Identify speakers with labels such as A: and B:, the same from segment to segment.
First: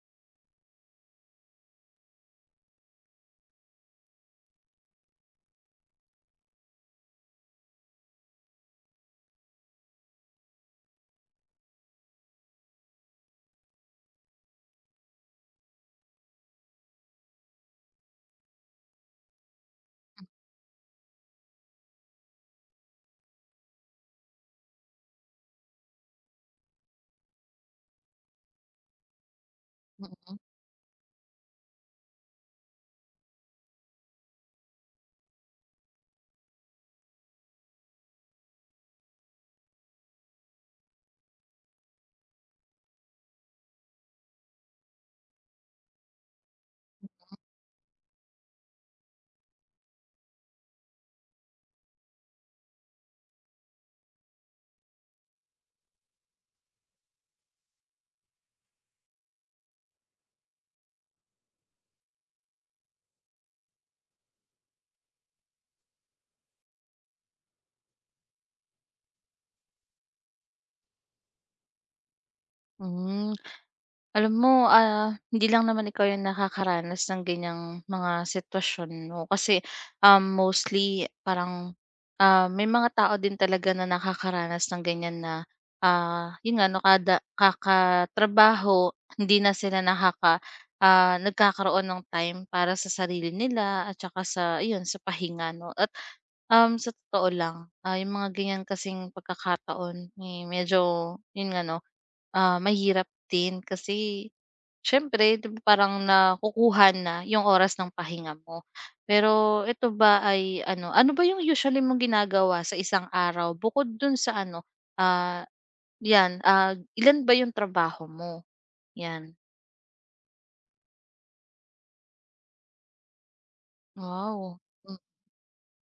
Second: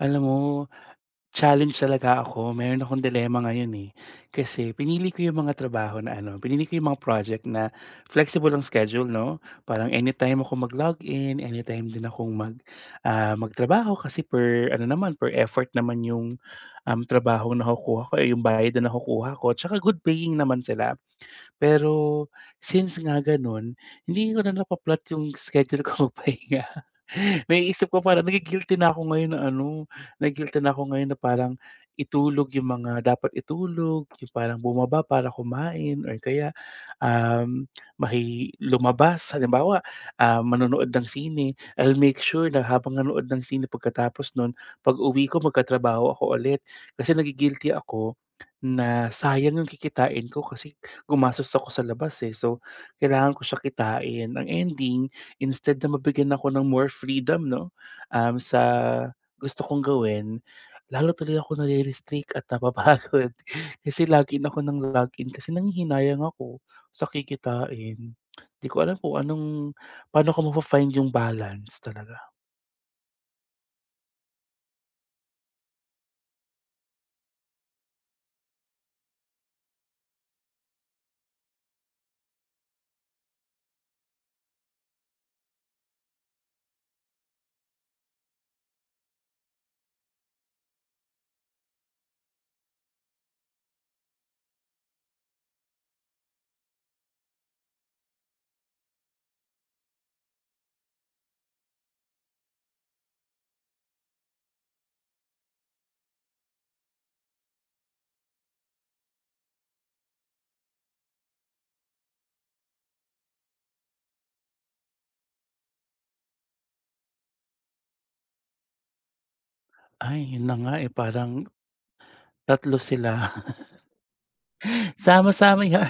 A: Alam mo, challenge talaga ako. Meron akong dilemma ngayon eh. Kasi pinili ko yung mga trabaho na ano, pinili ko yung mga project na flexible ang schedule, no? Parang anytime ako mag in, anytime din akong mag, magtrabaho kasi per, ano naman, per effort naman yung trabaho na nakukuha ko, eh, yung bayad na nakukuha ko, tsaka good paying naman sila. Pero since nga ganun, hindi ko na napaplot yung schedule ko magpahinga. Naiisip ko parang nagi-guilty na ako ngayon na ano, nagi-guilty na ako ngayon na parang itulog yung mga dapat itulog, yung parang bumaba para kumain or kaya, um, lumabas. Halimbawa, manonood ng sine, I'll make sure na habang nanood ng sine pagkatapos nun, pag-uwi ko magtatrabaho ako ulit. Kasi nagi-guilty ako na sayang yung kikitain ko kasi gumastos ako sa labas, eh. So, kailangan ko siya kitain. Ang ending instead na mabigyan ako ng more freedom 'no, sa gusto kong gawin, lalo tuloy ako nare-restrict at napapagod. Kasi log-in ako ng log-in kasi nanghihinayang ako sa kikitain. 'Di ko alam po anong paano ko mafa-find yung balance talaga.
B: Hmm, alam mo, hindi lang naman ikaw yung nakakaranas ng ganyang mga sitwasyon 'no, kasi, mostly parang, may mga tao din talaga na nakakaranas ng ganyan na, yun nga 'no kada kakatrabaho hindi na sila nakaka nagkakaroon ng time para sa sarili nila at saka sa ayun sa pahinga 'no. At, sa totoo lang, yung mga ganyan kasing pagkakataon, eh, medyo yun nga 'no. Ah, mahirap din kasi siyempre 'di ba parang nakukuha na yung oras ng pahinga mo. Pero ito ba ay ano, ano ba yung usually mong ginagawa sa isang araw bukod dun sa ano, ah, 'yan, ilan ba yung trabaho mo? 'Yan.
A: Ay, yun na nga, eh, parang tatlo sila.
B: Wow. Hmm,
A: Sama-sama yar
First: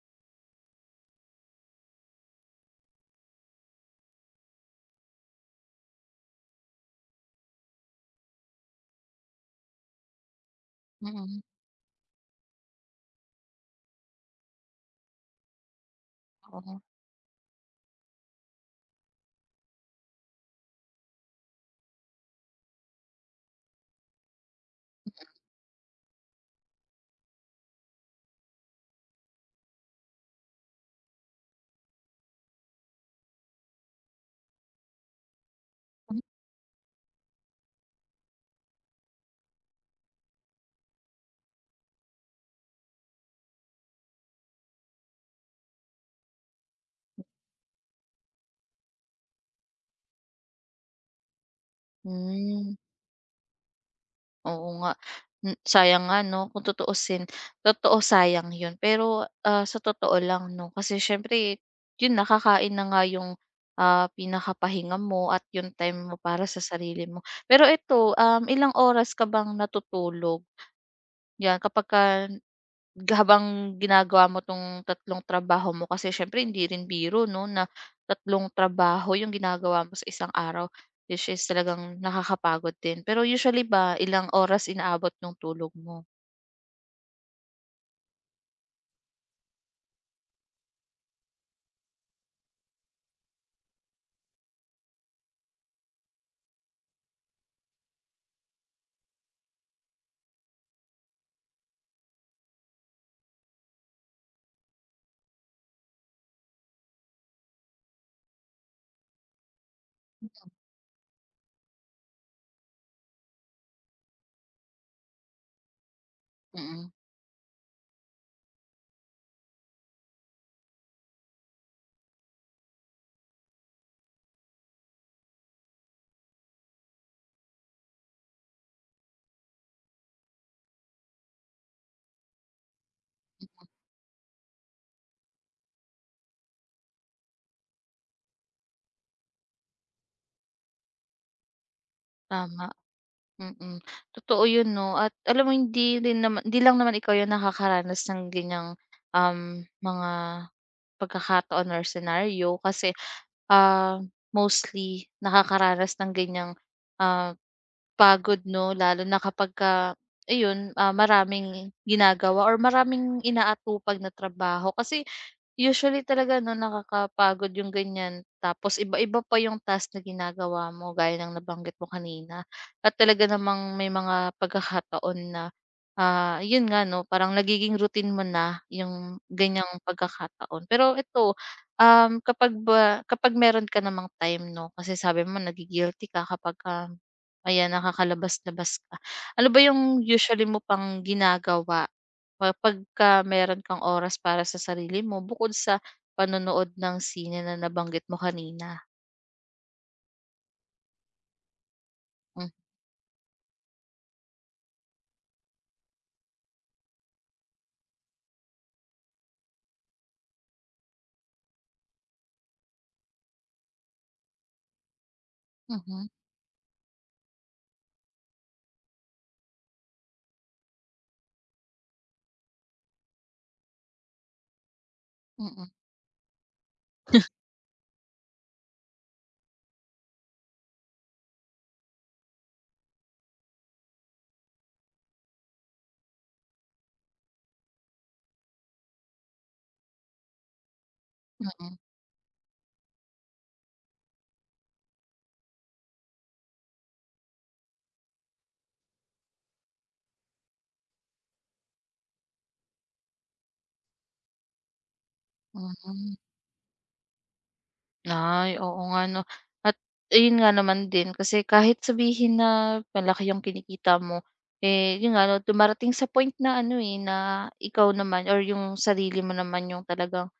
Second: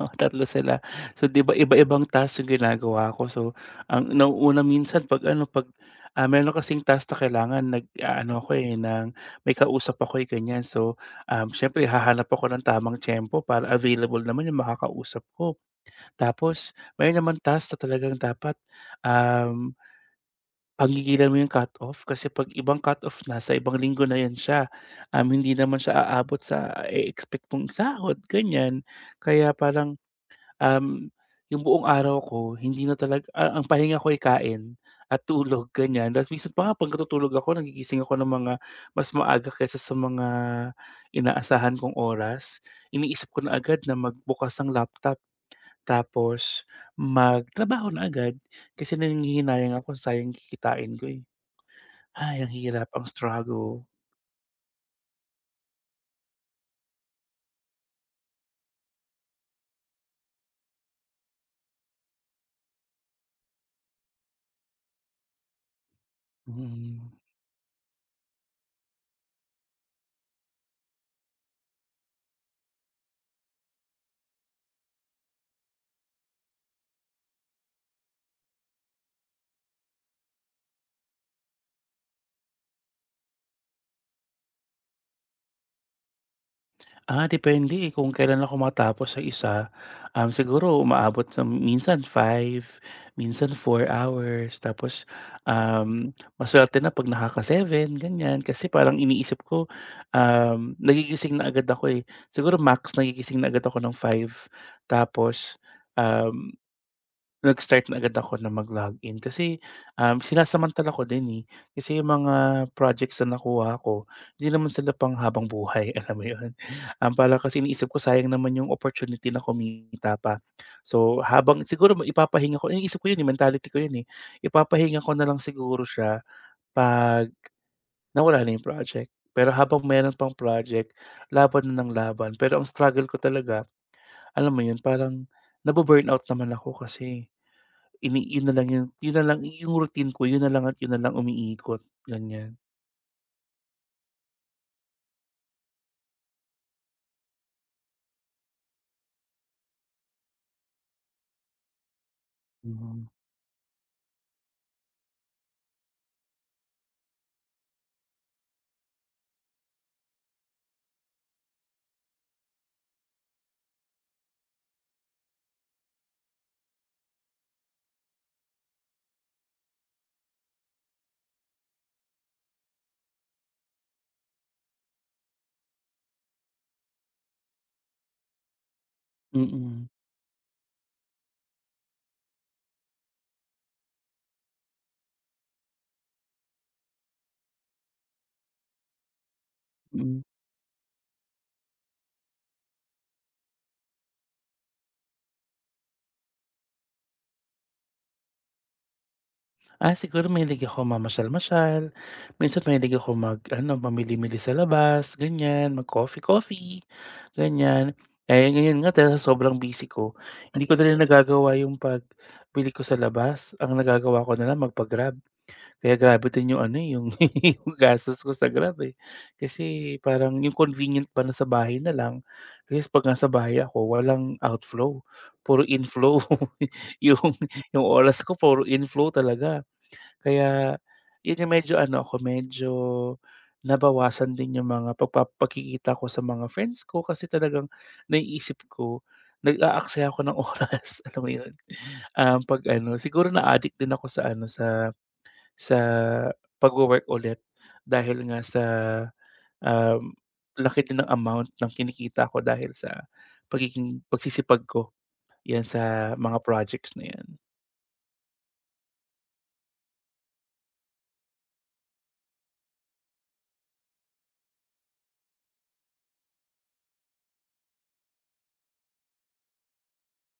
A: oo, tatlo sila. So, 'di ba iba-ibang task yung ginagawa ko. So, ang nauuna minsan 'pag ano, 'pag, meron kasing task na kailangan nag ano ako, eh, ng may kausap ako, eh, ganyan. So,
B: mm.
A: siyempre hahanap ako ng tamang tiyempo para available naman yung makakausap ko. Tapos
B: Oo.
A: may naman task na talagang dapat, um pagigilan mo yung cut-off kasi 'pag ibang cut-off na sa ibang linggo na yun siya, hindi naman siya aabot sa expect mong sahod ganyan. Kaya parang, um, yung buong araw ko hindi na talaga ang pahinga ko ay kain at tulog ganyan. Tapos minsan pa nga 'pag natutulog ako nagigising ako ng mga mas maaga kaysa sa mga inaasahan kong oras. Iniisip ko na agad na magbukas ng laptop tapos magtrabaho na agad kasi nanghihinayang ako sayang kikitain ko, eh. Ay, ang
B: Hmm.
A: hirap, ang struggle.
B: Oo nga, hmm, sayang nga 'no, kung tutuusin totoo sayang 'yun. Pero, sa totoo lang 'no, kasi siyempre 'yun nakakain na nga 'yung, pinakapahinga mo at 'yung time mo para sa sarili
A: Mm.
B: mo. Pero ito, ilang oras ka bang natutulog? 'Yan kapagka habang ginagawa mo 'tong tatlong trabaho mo kasi siyempre hindi rin biro 'no, na tatlong trabaho yung ginagawa mo sa isang araw, which is talagang nakakapagod din. Pero usually ba ilang oras inaabot yung tulog mo?
A: Depende, eh, kung kailan ako matapos sa isa, siguro umaabot sa minsan five, minsan 4 hours tapos, masuwerte na 'pag nakaka-7 ganyan. Kasi parang iniisip ko, nagigising na agad ako, eh, siguro max nagigising na agad ako ng five. Tapos, um nag-start na agad ako na mag-login kasi, sinasamantala ko din, eh. Kasi yung mga projects na nakuha ko, hindi naman sila pang habang buhay, alam mo yun?
B: Mm,
A: Para kasi iniisip ko sayang naman yung opportunity na kumita pa. So, habang siguro ipapahinga ko iniisip ko yun, eh, mentality ko yun, eh. Ipapahinga ko na lang siguro siya 'pag nawala na yung project. Pero habang meron pang project, laban na ng laban. Pero ang struggle ko talaga, alam mo yun, parang nabu-burnout naman ako kasi ini yun na lang yung yun na lang yung routine ko yun na lang at yun na lang umiikot, ganyan.
B: tama, mm. Totoo yun 'no, at alam mo hindi lang naman ikaw yung nakakaranas ng ganyang, mga pagkakataon or scenario kasi,
A: Mhm.
B: ah, mostly nakakaranas ng ganyang, ah pagod 'no, lalo na kapagka ayun, maraming ginagawa or maraming inaatupag na trabaho. Kasi usually talaga 'no, nakakapagod yung ganyan tapos iba-iba pa yung task na ginagawa mo gaya ng nabanggit mo kanina at talaga namang may mga pagkakataon na, yun nga 'no, parang nagiging routine mo na yung ganyang
A: Mm.
B: pagkakataon. Pero ito, kapag meron ka namang time 'no, kasi sabi mo nagi-guilty ka kapagka ayan, nakakalabas-labas ka. Ano ba yung
A: Mm.
B: usually mo pang ginagawa kapagka meron kang oras para sa sarili mo bukod sa panonood ng sine na nabanggit mo kanina.
A: Siguro mahilig ako mamasyal-masyal,
B: Hmm,
A: minsan mahilig ako mag-ano, mamili-mili sa labas, ganyan, mag-coffee-coffee, ganyan. Eh, ngayon nga dahil sa sobrang busy ko, hindi ko na rin nagagawa yung pagbili ko sa labas, ang nagagawa ko na lang magpa-Grab. Kaya
B: mhm,
A: grabe din yung ano, eh, yung yung gastos ko sa Grab, eh. Kasi parang yung convenient pa na sa bahay na lang, kasi 'pag nasa bahay ako walang outflow, puro
B: mm,
A: inflow. Yung yung oras ko puro inflow talaga. Kaya yun yung medyo ano ako, medyo nabawasan din yung mga pagpa ko sa mga friends ko kasi talagang naiisip ko, nag-aaksaya ako ng oras, alam mo yun?
B: mm,
A: 'Pag ano siguro na-addict din ako sa ano, sa pagwo-work ulit dahil nga sa, um, laki din ng amount ng kinikita ko dahil sa pagiging pagsisipag ko 'yan sa
B: hmm.
A: mga projects na 'yan.
B: Ay, oo nga 'no. At ayun nga naman din kasi kahit sabihin na malaki yung kinikita mo, eh, yun nga 'no, dumarating sa point na ano, eh, na ikaw naman or yung sarili mo naman yung talagang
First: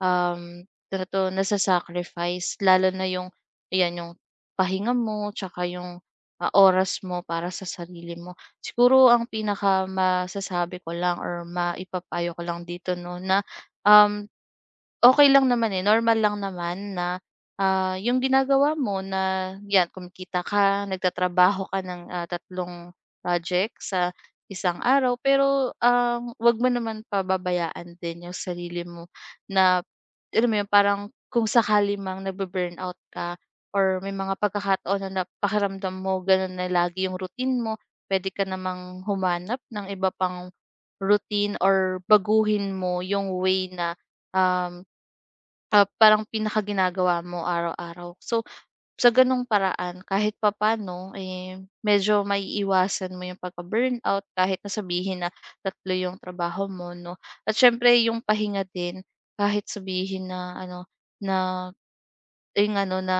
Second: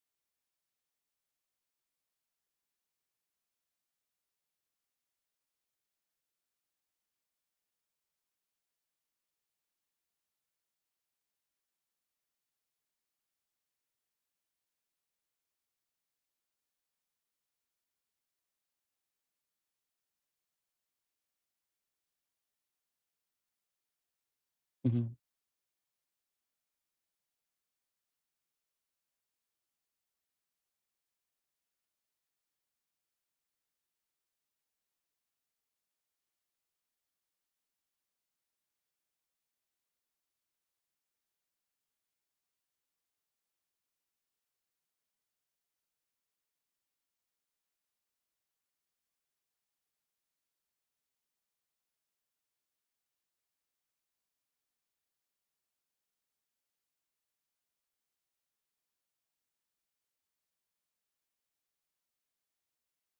B: Um, totoo nasa-sacrifice lalo na yung ayan yung pahinga mo tsaka yung, oras mo para sa sarili mo. Siguro ang pinakamasasabi ko lang or maipapayo ko lang dito 'no na, um, okey lang naman, eh, normal lang naman na, yung ginagawa mo na 'yan kumikita ka, nagtatrabaho ka ng, tatlong project sa isang
A: Mhm.
B: araw pero, 'wag mo naman pababayaan din yung sarili mo na alam mo yun, parang kung sakali mang nabe burnout ka or may mga pagkakataon na na pakiramdam mo ganun na lagi yung routine mo, pwede ka namang humanap ng iba pang routine or baguhin mo yung way na, um, parang pinakaginagawa mo araw-araw. So sa gano'ng paraan kahit papaano, eh, medyo maiiwasan mo yung pagka-burnout kahit na sabihin na tatlo yung trabaho mo 'no. At siyempre yung pahinga din kahit sabihin na ano, na ayun ano na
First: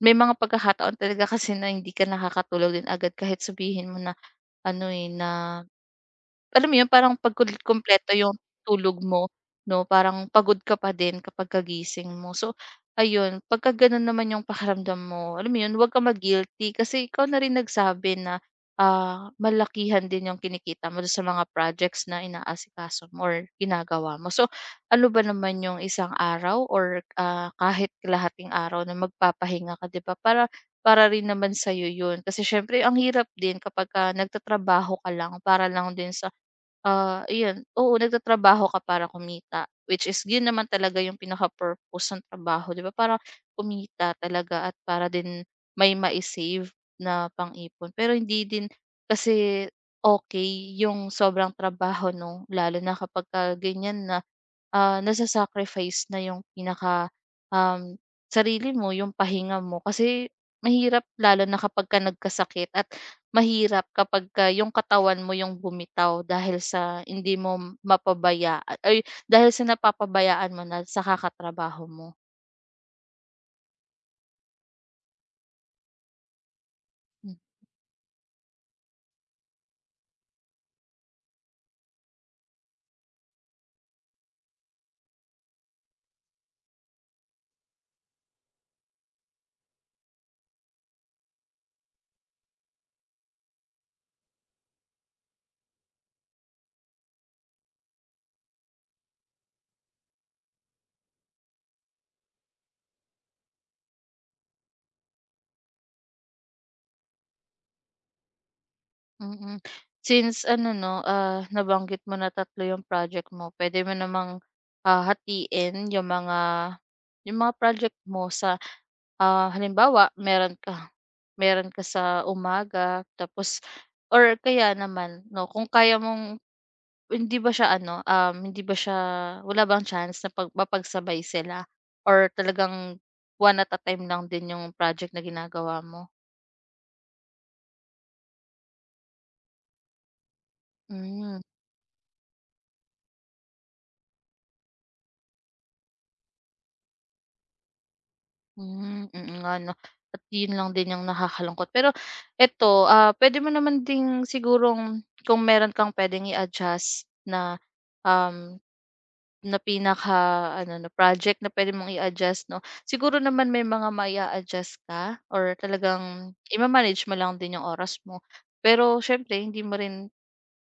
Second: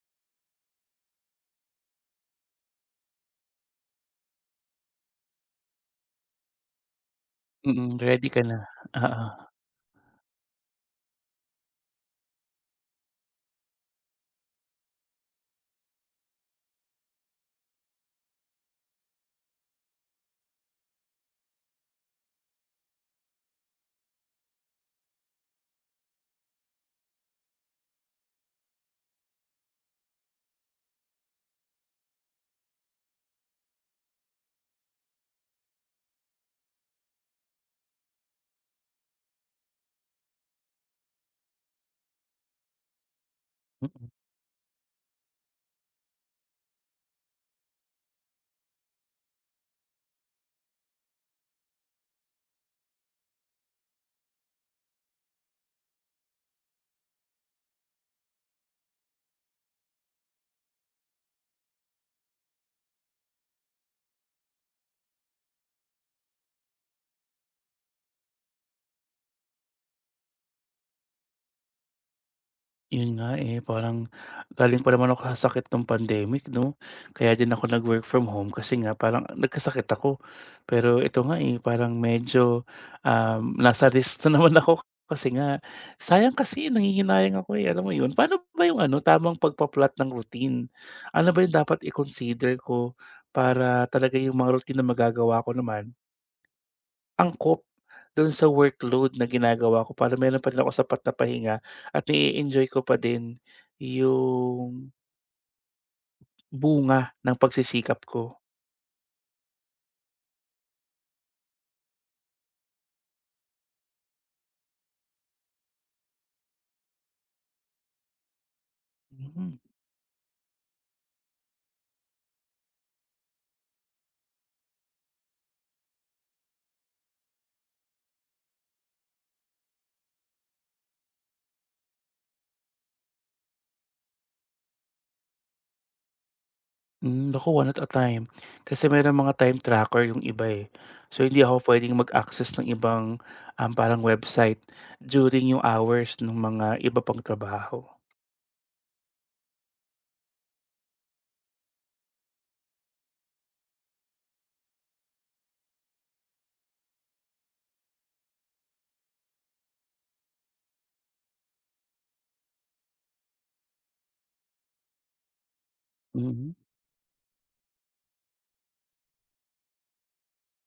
B: may mga pagkakataon talaga kasi na hindi ka nakakatulog din agad kahit sabihin mo na ano, eh, na alam mo yun parang 'pag
A: Mm,
B: kumpleto
A: ready
B: yung
A: ka na,
B: tulog
A: oo.
B: mo 'no, parang pagod ka pa din kapag kagising mo. So ayun, pagka gano'n naman yung pakiramdam mo, alam mo yun, huwag ka ma-guilty kasi ikaw na rin nagsabi na, malakihan din yung kinikita mo dun sa mga projects na inaasikaso mo or ginagawa mo. So ano ba naman yung isang araw or, kahit kalahating araw na magpapahinga ka 'di ba, para para rin naman sa yun. Kasi siyempre ang hirap din kapagka nagtatrabaho ka lang para lang din sa Ah, iyon, oo nagtatrabaho ka para kumita, which is yun naman talaga yung pinaka-purpose ng trabaho 'di ba, para
A: Mm.
B: kumita talaga at para din may ma save na pang-ipon. Pero hindi din kasi okay yung sobrang trabaho 'no, lalo na kapagka ganyan na nasa-sacrifice na yung pinaka, um, sarili mo, yung pahinga mo. Kasi mahirap lalo na kapagka nagkasakit at mahirap kapagka yung katawan mo yung bumitaw dahil sa hindi mo mapabaya ay dahil sa napapabayaan mo na sa kakatrabaho mo.
A: Yun nga, eh, parang galing pa naman ako sa sakit ng pandemic 'no, kaya
B: Hmm,
A: din ako nag-work from home kasi nga parang nagkasakit ako. Pero ito nga, eh, parang medyo, nasa risk na naman ako kasi nga sayang kasi nanghihinayang ako, eh, alam mo yun? Paano ba yung ano, tamang pagpa-plot ng routine? Ano ba yung dapat i-consider ko para talaga yung mga routine na magagawa ko naman angkop do'n sa workload na ginagawa ko para meron pa rin akong sapat na pahinga at na enjoy ko pa din yung bunga ng pagsisikap ko.
B: mm. Mm. Since ano 'no, nabanggit mo na tatlo yung project mo, pwede mo namang, hatiin yung mga project mo sa Ah,
A: Mhm.
B: halimbawa meron ka sa umaga tapos or kaya naman 'no, kung kaya mong hindi ba siya ano, hindi ba siya wala bang chance na pag mapagsabay sila or talagang one at a time lang din yung project na ginagawa mo?
A: Hmm, naku, one at a time. Kasi merong mga time tracker yung iba, eh. So,
B: Hmm,
A: hindi ako puwedeng mag-access ng ibang, parang website during yung hours ng mga iba pang trabaho.
B: hmm, mm nga 'no, at yun lang din yung nakakalungkot. Pero eto, puwede mo naman ding sigurong kung meron kang puwedeng i-adjust na, um na pinaka-ano 'no, project na puwede mong i-adjust 'no. Siguro naman may mga maya adjust ka or talagang
A: Mhm,
B: ima-manage mo lang din yung oras mo. Pero siyempre hindi mo rin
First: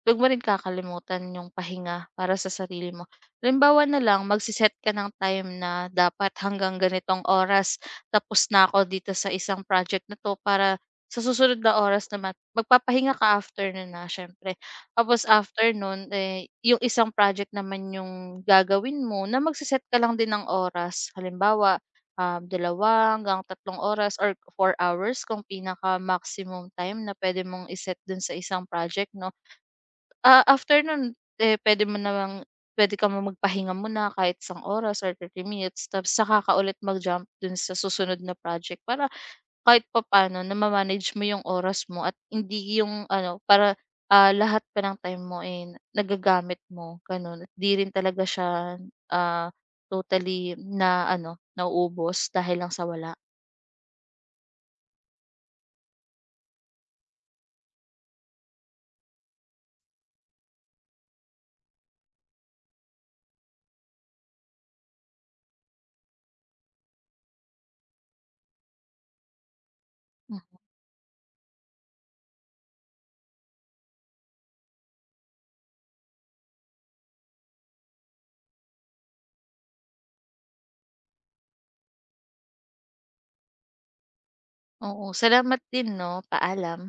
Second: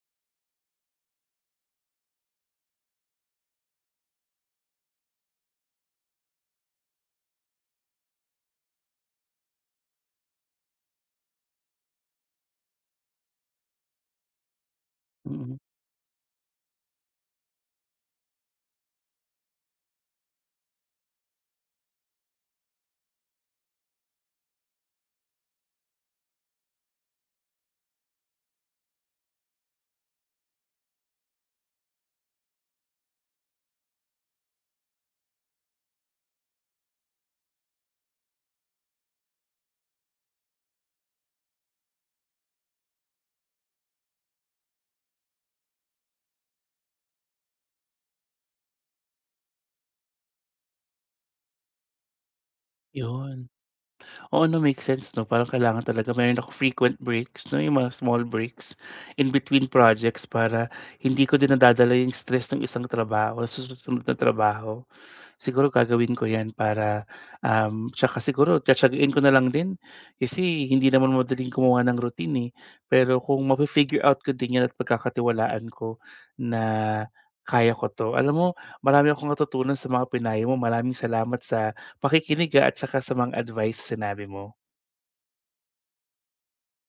B: 'wag mo rin kakalimutan yung pahinga para sa sarili mo. Halimbawa na lang, magse ka ng time na dapat hanggang ganitong oras tapos na ako dito sa isang project na 'to para sa susunod na oras naman magpapahinga ka after no'n, siyempre. Tapos
A: mm.
B: after no'n, eh, yung isang project naman yung gagawin mo na magse ka lang din ng oras. Halimbawa, 2 hanggang 3 oras or 4 hours kung pinaka-maximum time na puwede mong iset dun sa isang project 'no. Ah, after nun, eh, pwede mo namang pwede ka ngang magpahinga muna kahit isang oras or 30 minutes tapos saka ka ulit mag-jump dun sa susunod na project para kahit papaano nama-manage mo yung oras mo at hindi yung ano para, lahat pa ng time mo, eh, nagagamit mo gano'n at 'di rin talaga siya, ah, totally na ano, nauubos dahil lang sa wala.
A: Yun. Oo, 'no, make sense 'no, parang kailangan talaga meron ako frequent breaks 'no, yung mga small breaks in between projects para hindi ko din nadadala yung stress ng isang trabaho sa susunod na trabaho. Siguro gagawin ko 'yan para, tsaka siguro tiyatiyaguin ko na lang din
B: Hmm,
A: kasi hindi naman madaling gumawa ng routine, eh. Pero kung mafi-figure out ko din 'yan at pagkakatiwalaan ko na kaya ko 'to. Alam mo marami akong natutunan sa mga pinayo mo. Maraming salamat sa pakikinig, at saka sa mga advice na sinabi mo.
B: oo, salamat din 'no, paalam.